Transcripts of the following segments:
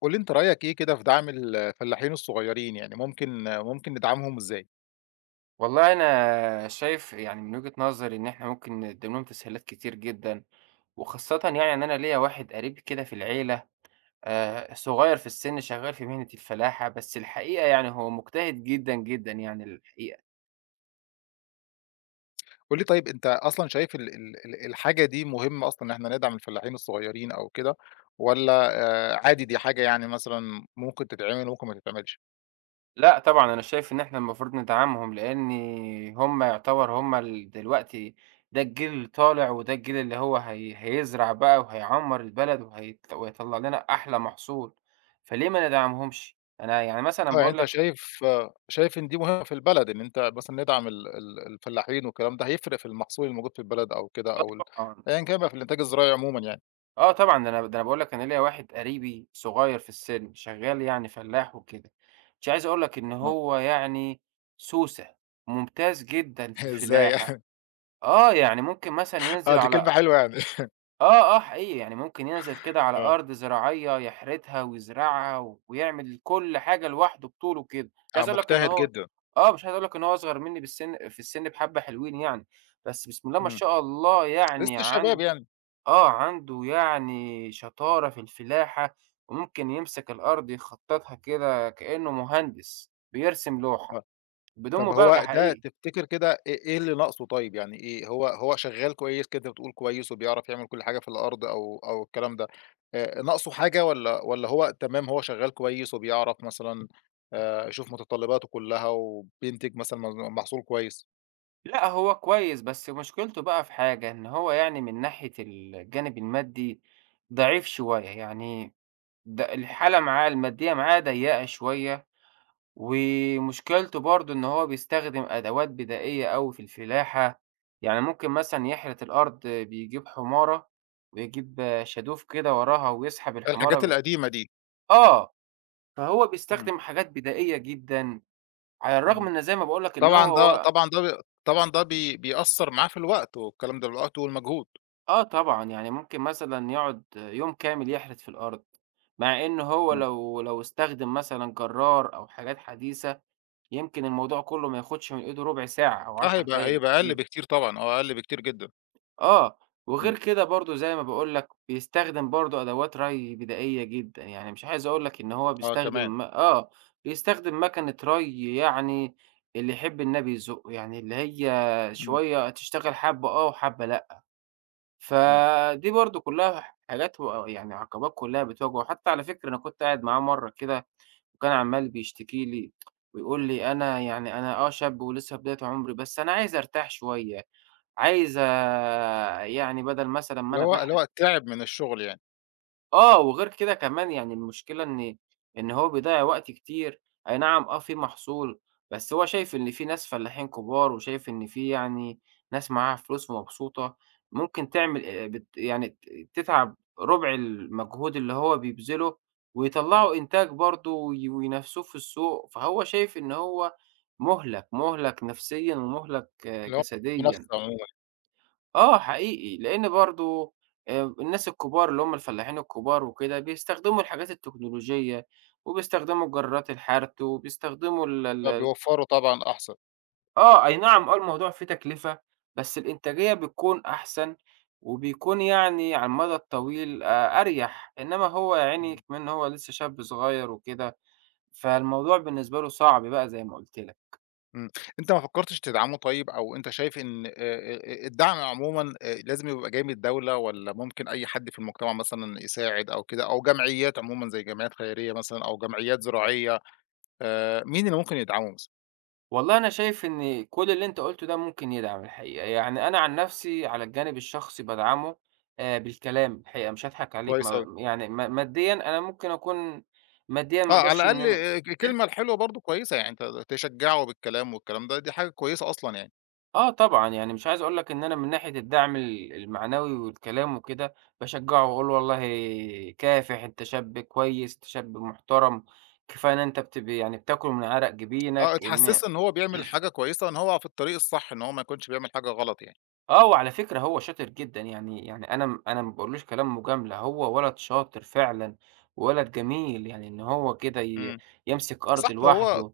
قُل لي أنت رأيك إيه كده في دعم الفلاحين الصغيّرين، يعني ممكن ندعمهم إزاي؟ والله أنا شايف يعني من وجهة نظري إن إحنا ممكن نقدم لهم تسهيلات كتير جدًا، وخاصةً يعني إن أنا ليّا واحد قريب كده في العيلة، صغير في السن، شغال في مهنة الفلاحة. بس الحقيقة يعني هو مجتهد جدًا، جدًا يعني الحقيقة. قُل لي طيب أنت أصلًا شايف ال ال ال الحاجة دي مهمة أصلًا إن إحنا ندعم الفلاحين الصغيّرين أو كده، والّا عادي دي حاجة يعني مثلًا ممكن تتعمل وممكن ما تتعملش؟ لأ، طبعًا أنا شايف إن إحنا المفروض ندعمهم، لإن هم يعتبر هم دلوقتي ده الجيل اللي طالع، وده الجيل اللي هو هيزرع بقى، وهيعمّر البلد، وهيطلّع لنا أحلى محصول. فليه ما ندعمهمش؟ أنا يعني مثلًا آه، يعني باقول أنت لك. شايف شايف إن دي مهمة في البلد إن أنت مثلًا ندعم ال ال الفلاحين والكلام ده هيفرق في المحصول الموجود في البلد أو كده أو طبعًا، أيًا كان بقى في الإنتاج الزراعي عمومًا يعني؟ آه طبعًا، ده أنا باقول لك، أنا ليّا واحد قريبي صغير في السن، شغال يعني فلاح وكده. مش عايز أقول لك إن آه، هو يعني سوسة، ممتاز جدًا في إزاي؟ الفلاحة. آه، يعني ممكن مثلًا آه، ينزل دي على كلمة حلوة يعني. آه حقيقي. يعني ممكن ينزل كده على آه، أرض زراعية يحرثها ويزرعها ويعمل كل حاجة لوحده بطوله كده. مش آه عايز أقول لك إن مجتهد هو جدًا، مش عايز أقول لك إن هو أصغر مني بالسن، في السن بحبة حلوين يعني، بس بسم الله ما إمم، شاء الله يعني لسه شباب عن يعني. عنده يعني شطارة في الفلاحة. وممكن يمسك الأرض يخططها كده كأنه مهندس بيرسم لوحة، آه، بدون طب هو مبالغة ده حقيقي. تفتكر كده إيه اللي ناقصه طيب، يعني إيه هو شغال كويس كده أنت بتقول كويس وبيعرف يعمل كل حاجة في الأرض أو الكلام ده، ناقصه حاجة والّا هو تمام هو شغال كويس وبيعرف مثلًا يشوف متطلباته كلها وبينتج مثلًا محصول كويس؟ لأ، هو كويس، بس مشكلته بقى في حاجة، إن هو يعني من ناحية الجانب المادي ضعيف شوية، يعني الحالة معاه المادية معاه ضيّقة شوية. ومشكلته برضه إن هو بيستخدم أدوات بدائية أوي في الفلاحة. يعني ممكن مثلًا يحرث الأرض، بيجيب حمارة ويجيب شادوف كده وراها، ويسحب الحمارة الحاجات ب القديمة دي، آه، فهو إمم، بيستخدم حاجات بدائية جدًا، على الرغم إمم، إن زي ما باقول لك إن هو طبعًا ده هو طبعًا ده ب طبعًا ده بيأثّر معاه في الوقت والكلام ده، الوقت والمجهود، آه طبعًا. يعني ممكن مثلًا يقعد يوم كامل يحرث في الأرض، مع إن هو إمم، لو استخدم مثلًا جرار أو حاجات حديثة، يمكن الموضوع كله ما ياخدش من إيده ربع ساعة أو آه 10 هيبقى دقايق هيبقى أقل بالكتير. بكتير طبعًا، آه أقل بكتير جدًا، آه، إمم، وغير كده برضه زي ما باقول لك، بيستخدم برضه أدوات رَي بدائية جدًا. يعني مش عايز أقول لك إن هو آه بيستخدم كمان، م آه، بيستخدم مَكَنة رَي، يعني اللي يحب النبي يزُقّه، يعني اللي هي إمم، شوية تشتغل إمم. حبّة آه وحبّة لأ. فدي برضه كلّها حاجات و آه، يعني عقبات كلّها بتواجهه. حتى على فكرة، أنا كنت قاعد معاه مرّة كده وكان عمّال بيشتكي لي ويقول لي: "أنا يعني أنا شاب ولسه في بداية عُمري، بس أنا عايز أرتاح شوية." عايزة يعني بدل مثلًا ما اللي أنا هو اللي باحرق. هو تعب من الشغل يعني، آه، وغير كده كمان يعني المشكلة إن إن هو بيضيّع وقت كتير، أي نعم في محصول. بس هو شايف إن في ناس فلاحين كبار، وشايف إن في يعني ناس معاها فلوس ومبسوطة، ممكن تعمل بت يعني ت تتعب ربع المجهود اللي هو بيبذله، ويطلّعوا إنتاج برضه وينافسوه في السوق. فهو شايف إن هو مُهلَك، مُهلَك نفسيًا ومُهلَك اللي هو مش منافسة جسديًا. عمومًا، آه حقيقي، لإن برضه الناس الكبار اللي هم الفلاحين الكبار وكده، بيستخدموا الحاجات التكنولوجية، وبيستخدموا جرارات الحَرْث، وبيستخدموا ال ال ال فبيوفّروا طبعًا أحسن. آه، أي نعم. آه، الموضوع فيه تكلفة، بس الإنتاجية بتكون أحسن، وبيكون يعني على المدى الطويل أريح. إنّما هو يا عيني كمان، إن هو لسّه شاب صغير وكده، فالموضوع بالنسبة له صعب بقى زي ما قُلت لك. إمم. أنت ما فكّرتش تدعمه طيب أو أنت شايف إن الدعم عمومًا لازم يبقى جاي من الدولة والّا ممكن أي حد في المجتمع مثلًا يساعد أو كده أو جمعيات عمومًا زي جمعيات خيرية مثلًا أو جمعيات زراعية، مين اللي ممكن يدعمه مثلًا؟ والله أنا شايف إن كل اللي أنت قُلته ده ممكن يدعم الحقيقة. يعني أنا عن نفسي على الجانب الشخصي بادعمه بالكلام، الحقيقة مش هاضحك عليك، كويس أوي. ما يعني ما ماديًا أنا ممكن أكون، ماديًا ما آه، على أقدرش إن الأقل أنا الكلمة الحلوة برضه كويسة، يعني أنت تشجّعه بالكلام والكلام ده، دي حاجة كويسة أصلًا يعني. آه طبعًا. يعني مش عايز أقول لك إن أنا من ناحية الدعم المعنوي والكلام وكده، باشجّعه وأقول والله كافح، أنت شاب كويس، أنت شاب محترم، كفاية إن أنت بت يعني بتاكل من عرق آه، جبينك. إن اتحسسه إن هو بيعمل حاجة كويسة، إن هو في الطريق الصح، إن هو ما يكونش بيعمل حاجة غلط يعني. آه، وعلى فكرة هو شاطر جدًا. يعني يعني أنا ما باقولوش كلام مجاملة، هو ولد شاطر فعلًا، وولد جميل. يعني إن هو كده إمم. يمسك أرض صح هو لوحده.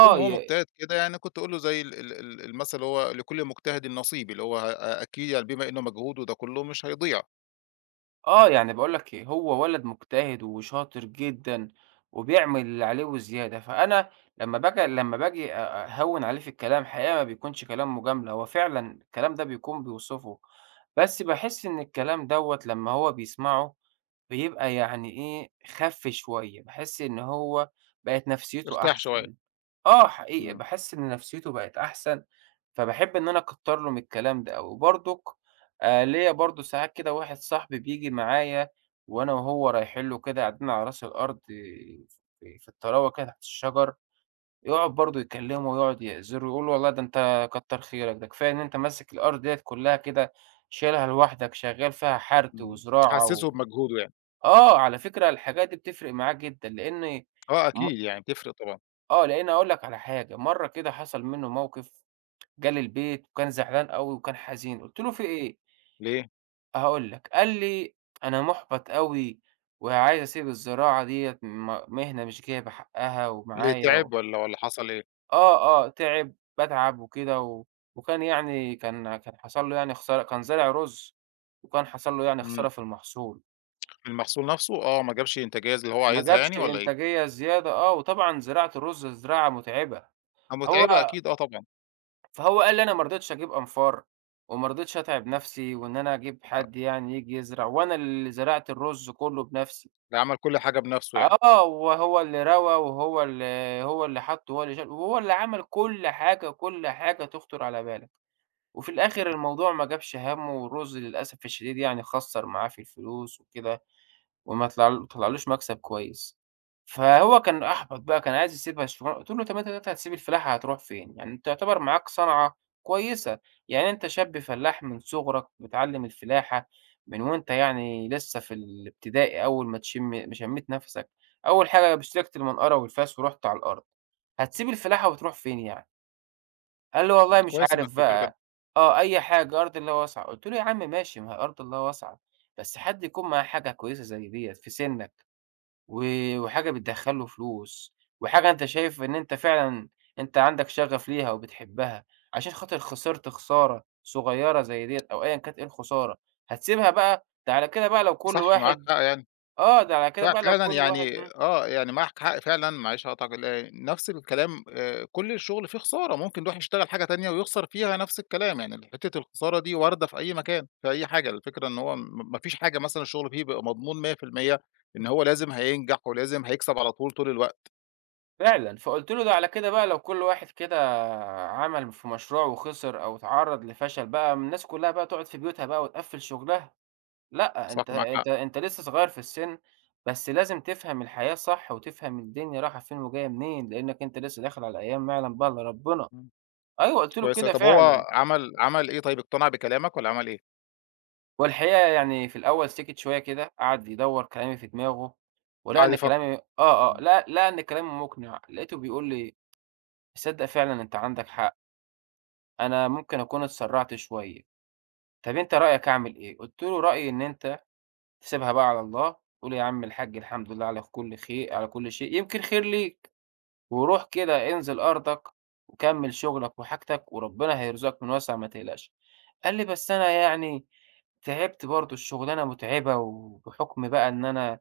طول ما هو ي مجتهد كده يعني كنت أقول له زي ال ال ال المثل اللي هو لكل مجتهد نصيب، اللي هو أكيد يعني بما إنه مجهوده ده كله مش هيضيع، آه، يعني باقول لك إيه، هو ولد مجتهد وشاطر جدًا، وبيعمل اللي عليه وزيادة. فأنا لمّا باجي أهوّن عليه في الكلام، حقيقة ما بيكونش كلام مجاملة، هو فعلًا الكلام ده بيكون بيوصفه. بس باحس إن الكلام دوّة لمّا هو بيسمعه بيبقى يعني إيه، خَف شوية، باحس إن هو بقت نفسيته ارتاح شوية. أحسن. آه حقيقي، إمم، باحس إن نفسيته بقت أحسن. فباحب إن أنا أكتّر له من الكلام ده أوي. وبرضك ليّا برضه ساعات كده واحد صاحبي بييجي معايا، وأنا وهو رايحين له كده، قاعدين على راس الأرض في في الطراوة كده تحت الشجر، يقعد برضه يكلّمه ويقعد يأذره ويقول له: "والله ده أنت كتّر خيرك، ده كفاية إن أنت ماسك الأرض ديّة كُلّها كده شايلها لوحدك، شغّال فيها حَرْث إمم. وزراعة و". حسسه بمجهوده يعني. آه، على فكرة الحاجات دي بتفرق معاه جدًا، لإن آه، م أكيد يعني بتفرق طبعًا. آه، لإن هاقول لك على حاجة. مرّة كده حصل منّه موقف، جه لي البيت وكان زعلان أوي وكان حزين. قُلت له: "في إيه؟" ليه؟ هاقول لك، قال لي: "أنا مُحبَط أوي وعايز أسيب الزراعة ديّة، مهنة مش جايبة حقّها ليه ومعايا و". تعب والّا حصل إيه؟ آه، آه، تعب، باتعب وكده و، وكان يعني كان حصل له يعني خسارة، كان زارع رُز، وكان حصل له يعني إمم، خسارة في المحصول. المحصول نفسه ما جابش إنتاجية زي اللي هو ما عايزها جابش يعني والّا إيه؟ إنتاجية زيادة آه، وطبعًا زراعة الرز زراعة مُتعبة. آه، هو متعبة أكيد طبعًا، فهو قال لي: أنا ما رضيتش أجيب أنفار، وما رضيتش أتعب نَفْسي، وإن أنا أجيب آه، حد يعني ييجي يزرع، وأنا اللي زرعت الرز كُلّه بنَفْسي. ده عمل كل حاجة بنفسه يعني. آه، وهو اللي روى، وهو اللي هو اللي حَط، وهو اللي شال، وهو اللي عمل كل حاجة، كل حاجة تخطر على بالك. وفي الآخر الموضوع ما جابش هَمّه، والرز للأسف الشديد يعني خسّر معاه في الفلوس وكده. وما طلع طلعلوش مكسب كويس. فهو كان أحبط بقى، كان عايز يسيبها الشغلانة. قُلت له: "طب أنت دلوقتي هتسيب الفلاحة، هتروح فين؟ يعني أنت يعتبر معاك صنعة كويسة، يعني أنت شاب فلاح من صغرك بتعلّم الفلاحة من وأنت يعني لسه في الابتدائي، أول ما شميت نَفَسك، أول حاجة اشتريت المنقرة والفاس ورُحت على الأرض، هتسيب الفلاحة وتروح فين يعني؟" قال لي: إمم. "والله مش كويس إنك عارف قُلت له كده، بقى، آه أي حاجة، أرض الله واسعة." قُلت له: "يا عم ماشي، ما هي أرض الله واسعة، بس حد يكون معاه حاجة كويسة زي ديّة في سنّك. و وحاجة بتدخّل له فلوس، وحاجة أنت شايف إن أنت فعلًا أنت عندك شغف ليها وبتحبها، عشان خاطر خسرت خسارة صغيّرة زي ديّة، أو أيًا كانت إيه الخسارة، هتسيبها بقى؟ ده على كده بقى لو كل صح معاك واحد حق يعني. آه، ده على كده بقى لو ففعلًا كل واحد يعني إمم، يعني معاك حق فعلًا معلش هاقاطعك نفس الكلام كل الشغل فيه خسارة، ممكن يروح يشتغل حاجة تانية ويخسر فيها نفس الكلام، يعني حتّة الخسارة دي واردة في أي مكان، في أي حاجة، الفكرة إن هو ما فيش حاجة مثلًا الشغل فيه بيبقى مضمون 100% إن هو لازم هينجح ولازم هيكسب على طول، طول الوقت، فعلًا". فقُلت له: "ده على كده بقى لو كل واحد كده عمل في مشروع وخسر أو اتعرّض لفشل بقى، الناس كلّها بقى تقعد في بيوتها بقى وتقفّل شغلها. لأ، صح أنت معاك أنت حق، أنت لسه صغير في السِن، بس لازم تفهم الحياة صح، وتفهم الدنيا رايحة فين وجاية منين، لإنّك أنت لسه داخل على أيام ما يعلم بها إلّا ربنا." إمم، أيوه، قُلت له كويس أوي، كده طب هو فعلًا. عمل إيه طيب اقتنع بكلامك والّا عمل إيه؟ والحقيقة يعني في الأول سِكِت شوية كده، قعد يدوّر كلامي في دماغه، ولقى قعد إن يفكّر، كلامي إمم. لقى إن كلامي مُقنِع. لقيته بيقول لي: "تصدّق فعلًا أنت عندك حق، أنا ممكن أكون اتسرّعت شوية، طَب أنت رأيك أعمل إيه؟" قُلت له: "رأيي إن أنت تسيبها بقى على الله، تقول يا عم الحاج الحمد لله على كل خير، على كل شيء، يمكن خير ليك. وروح كده انزل أرضك وكمّل شغلك وحاجتك، وربنا هيرزقك من واسع، ما تقلقش." قال لي: "بس أنا يعني تعبت برضه، الشغلانة مُتعبة، وبحُكم بقى إن أنا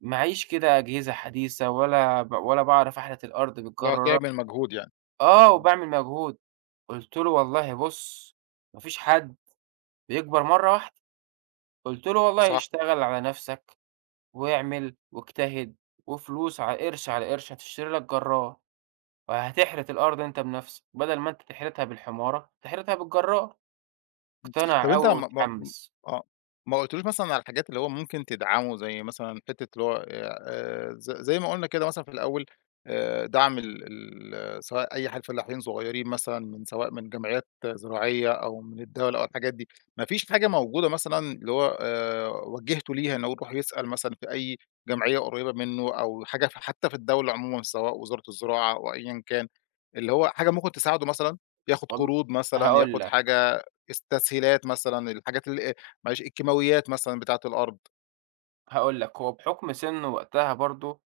معييش كده أجهزة حديثة، ولا باعرف أحلت الأرض اللي هو بالجرارات." تعمل مجهود يعني، آه، إمم. وباعمل مجهود. قُلت له: "والله بُص، ما فيش حد بيكبر مرّة واحدة." قُلت له: "والله صح. اشتغل على نَفْسك واعمل واجتهد، وفلوس قرش على قرش هتشتري لك جرار، وهتحرث الأرض أنت بنفسك، بدل ما أنت تحرثها بالحمارة، تحرثها بالجرار." طب اقتنع أوي أنت ما ما م واتحمس. آه، ما قُلتلوش مثلًا على الحاجات اللي هو ممكن تدعمه زي مثلًا حتّة اللي هو زي ما قُلنا كده مثلًا في الأول دعم ال ال سواء أي فلاحين صغيّرين مثلًا من سواء من جمعيات زراعية أو من الدولة أو الحاجات دي، ما فيش حاجة موجودة مثلًا اللي هو وجّهته ليها إن هو يروح يسأل مثلًا في أي جمعية قريّبة منّه أو حاجة حتّى في الدولة عمومًا سواء وزارة الزراعة أو أيًا كان، اللي هو حاجة ممكن تساعده مثلًا، ياخد والل قروض مثلًا، هاقول ياخد لك. حاجة التسهيلات مثلًا، الحاجات معلش الكيماويات مثلًا بتاعة الأرض. هاقول لك، هو بحُكم سِنّه وقتها برضه،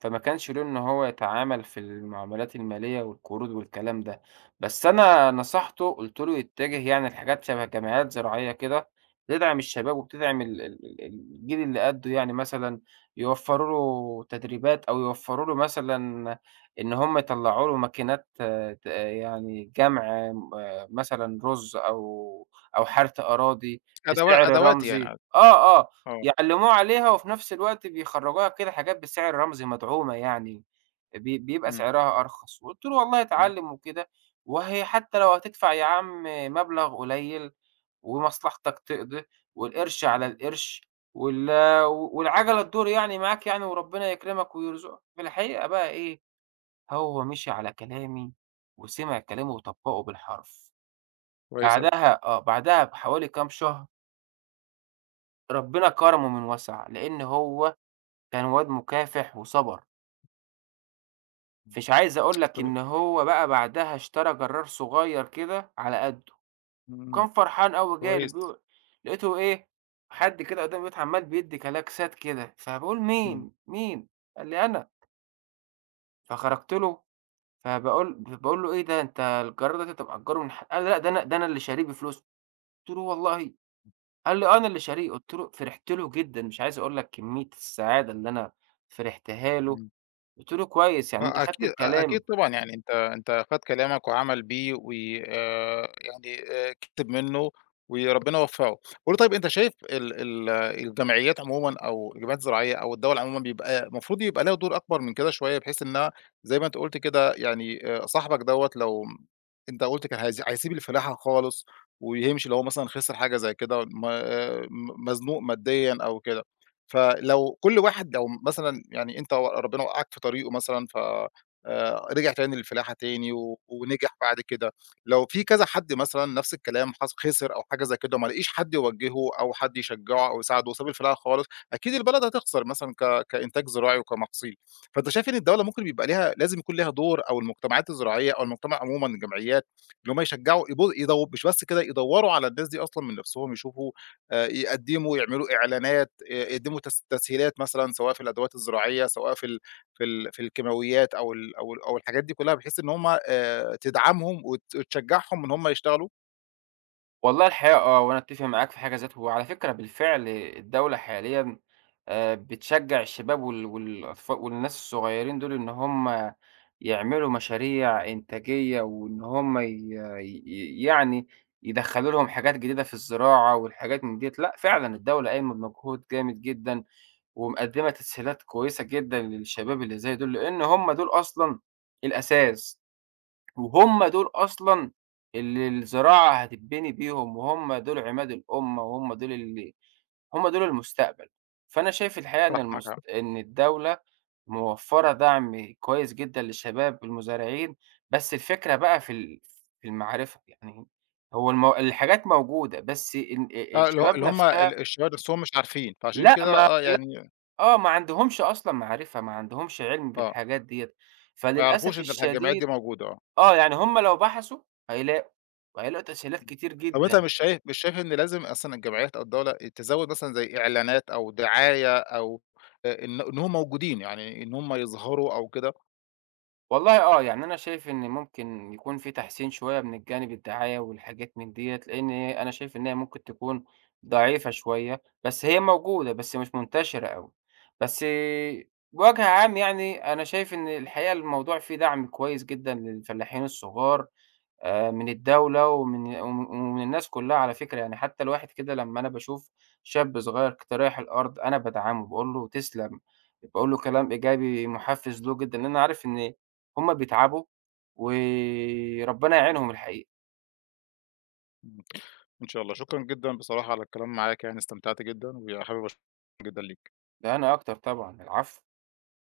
فما كانش له إن هو يتعامل في المعاملات المالية والقروض والكلام ده. بس أنا نصحته، قُلت له يتجه يعني لحاجات شَبه جمعيات زراعية كده، تدعم الشباب وبتدعم ال ال ال الجيل اللي قدّه، يعني مثلًا يوفّروا له تدريبات، أو يوفّروا له مثلًا إن هم يطلّعوا له ماكينات آه، ت آه، يعني جَمع مثلًا رُز، أو أو حَرث أراضي بسعر أدوات يعني رمزي. عادي، آه، آه، آه. يعلّموه عليها وفي نفس الوقت بيخرّجوها كده حاجات بسعر رمزي مدعومة يعني، بيبقى إمم، سعرها أرخص. وقُلت له: "والله إمم. اتعلّم وكده، وهي حتى لو هتدفع يا عم مبلغ قليّل ومصلحتك تقضي، والقرش على القرش، وال والعَجَلة تدور يعني معاك، يعني وربنا يكرمك ويرزقك." في الحقيقة بقى إيه، هو مشي على كلامي وسمع كلامي وطبّقه بالحرف. كويس أوي. بعدها آه، بعدها بحوالي كام شهر ربنا كرمه من وَسَع، لإن هو كان واد مكافح وصبر. مش عايز أقول لك طب إن هو بقى بعدها اشترى جرار صغير كده على قده، إمم، إمم. وكان فرحان أوي جاي كويس. لقيته إيه، حد كده قدام البيت عمال بيدّي كلاكسات كده. فباقول: إمم، "مين، مين؟" قال لي: "أنا." فخرجت له، باقول له: "إيه ده؟ أنت الجرار ده أنت مأجّره من ح". قال لي: "لأ، ده أنا اللي شاريه بفلوسي." قُلت له: "والله؟" قال لي: "آه أنا اللي شاريه." قُلت له فرحت له جدًا، مش عايز أقول لك كمية السعادة اللي أنا فرحتها له. إمم. قُلت له: "كويس، يعني أنت آه، خدت أكيد أ بكلامي." أكيد طبعًا، يعني أنت خَد كلامك وعمل بيه وآآ يعني كِتب منّه وربنا وفّقه. قُل لي طيب أنت شايف ال ال الجمعيات عمومًا أو الجمعيات الزراعية أو الدولة عمومًا بيبقى المفروض يبقى ليها دور أكبر من كده شوية بحيث إنّها زي ما أنت قُلت كده يعني صاحبك دوّة لو أنت قُلت كان هيسيب الفلاحة خالص ويمشي لو هو مثلًا خسر حاجة زي كده مزنوق ماديًا أو كده. فلو كل واحد لو مثلًا يعني أنت ربنا وقّعك في طريقه مثلًا ف رجع تاني للفلاحة تاني ونجح بعد كده، لو في كذا حد مثلًا نفس الكلام خسر أو حاجة زي كده وما لقيش حد يوجّهه أو حد يشجعه أو يساعده وساب الفلاحة خالص، أكيد البلد هتخسر مثلًا كإنتاج زراعي وكمحاصيل، فأنت شايف إن الدولة ممكن بيبقى ليها لازم يكون ليها دور أو المجتمعات الزراعية أو المجتمع عمومًا الجمعيات، اللي هم يشجعوا يبو يدو مش بس كده يدوّروا على الناس دي أصلًا من نفسهم يشوفوا يقدّموا يعملوا إعلانات، يقدّموا تسهيلات مثلًا سواء في الأدوات الزراعية، سواء في الكيماويات أو الحاجات دي كلّها بحيث إن هم تدعمهم وتشجّعهم إن هم يشتغلوا والله الحقيقة آه، وأنا أتفق معاك في حاجة ذاته. وعلى فكرة بالفعل الدولة حاليًا بتشجّع الشباب والناس الصغيّرين دول، إن هم يعملوا مشاريع إنتاجية، وإن هم ي ي يعني يدخّلوا لهم حاجات جديدة في الزراعة والحاجات من ديّة. لأ فعلًا الدولة قايمة بمجهود جامد جدًا، ومقدّمة تسهيلات كويسة جدًا للشباب اللي زي دول، لإن هم دول أصلًا الأساس. وهم دول أصلًا اللي الزراعة هتتبني بيهم، وهم دول عماد الأمة، وهم دول اللي هم دول المستقبل. فأنا شايف الحقيقة إن صح معاك حق. إن الدولة موفّرة دعم كويس جدًا للشباب المزارعين. بس الفكرة بقى في في المعرفة. يعني هو الحاجات موجودة، بس إن آه، الشباب اللي هم نفسها الشباب نفسهم مش عارفين، فعشان لأ، كده ما يعني آه، ما عندهمش أصلًا معرفة، ما عندهمش علم آه، بالحاجات ديّة. ما يعرفوش فللأسف إن الجمعيات دي الشديد موجودة. آه، يعني هُم لو بحثوا هيلاقوا، وهيلاقوا تسهيلات كتير طَب أنت جدًا. مش شايف إن لازم أصلًا الجمعيات أو الدولة تزوّد مثلًا زي إعلانات أو دعاية أو إن هم موجودين، يعني إن هم يظهروا أو كده؟ والله آه، يعني أنا شايف إن ممكن يكون في تحسين شوية من الجانب الدعاية والحاجات من ديّة، لإن أنا شايف إن هي ممكن تكون ضعيفة شوية، بس هي موجودة، بس مش منتشرة أوي. بس بوجه عام يعني أنا شايف إن الحقيقة الموضوع فيه دعم كويس جدًا للفلاحين الصغار. من الدولة ومن الناس كلّها على فكرة. يعني حتّى الواحد كده لمّا أنا باشوف شاب صغير رايح الأرض، أنا بادعمه، باقول له تسلم، باقول له كلام إيجابي محفّز له جدًا، لإن أنا عارف إن هم بيتعبوا وربنا يعينهم الحقيقة. إمم. إن شاء الله، شكرًا جدًا بصراحة على الكلام معاك يعني استمتعت جدًا، وحابب أشكرك جدًا ليك. ده أنا أكتر طبعًا، العفو.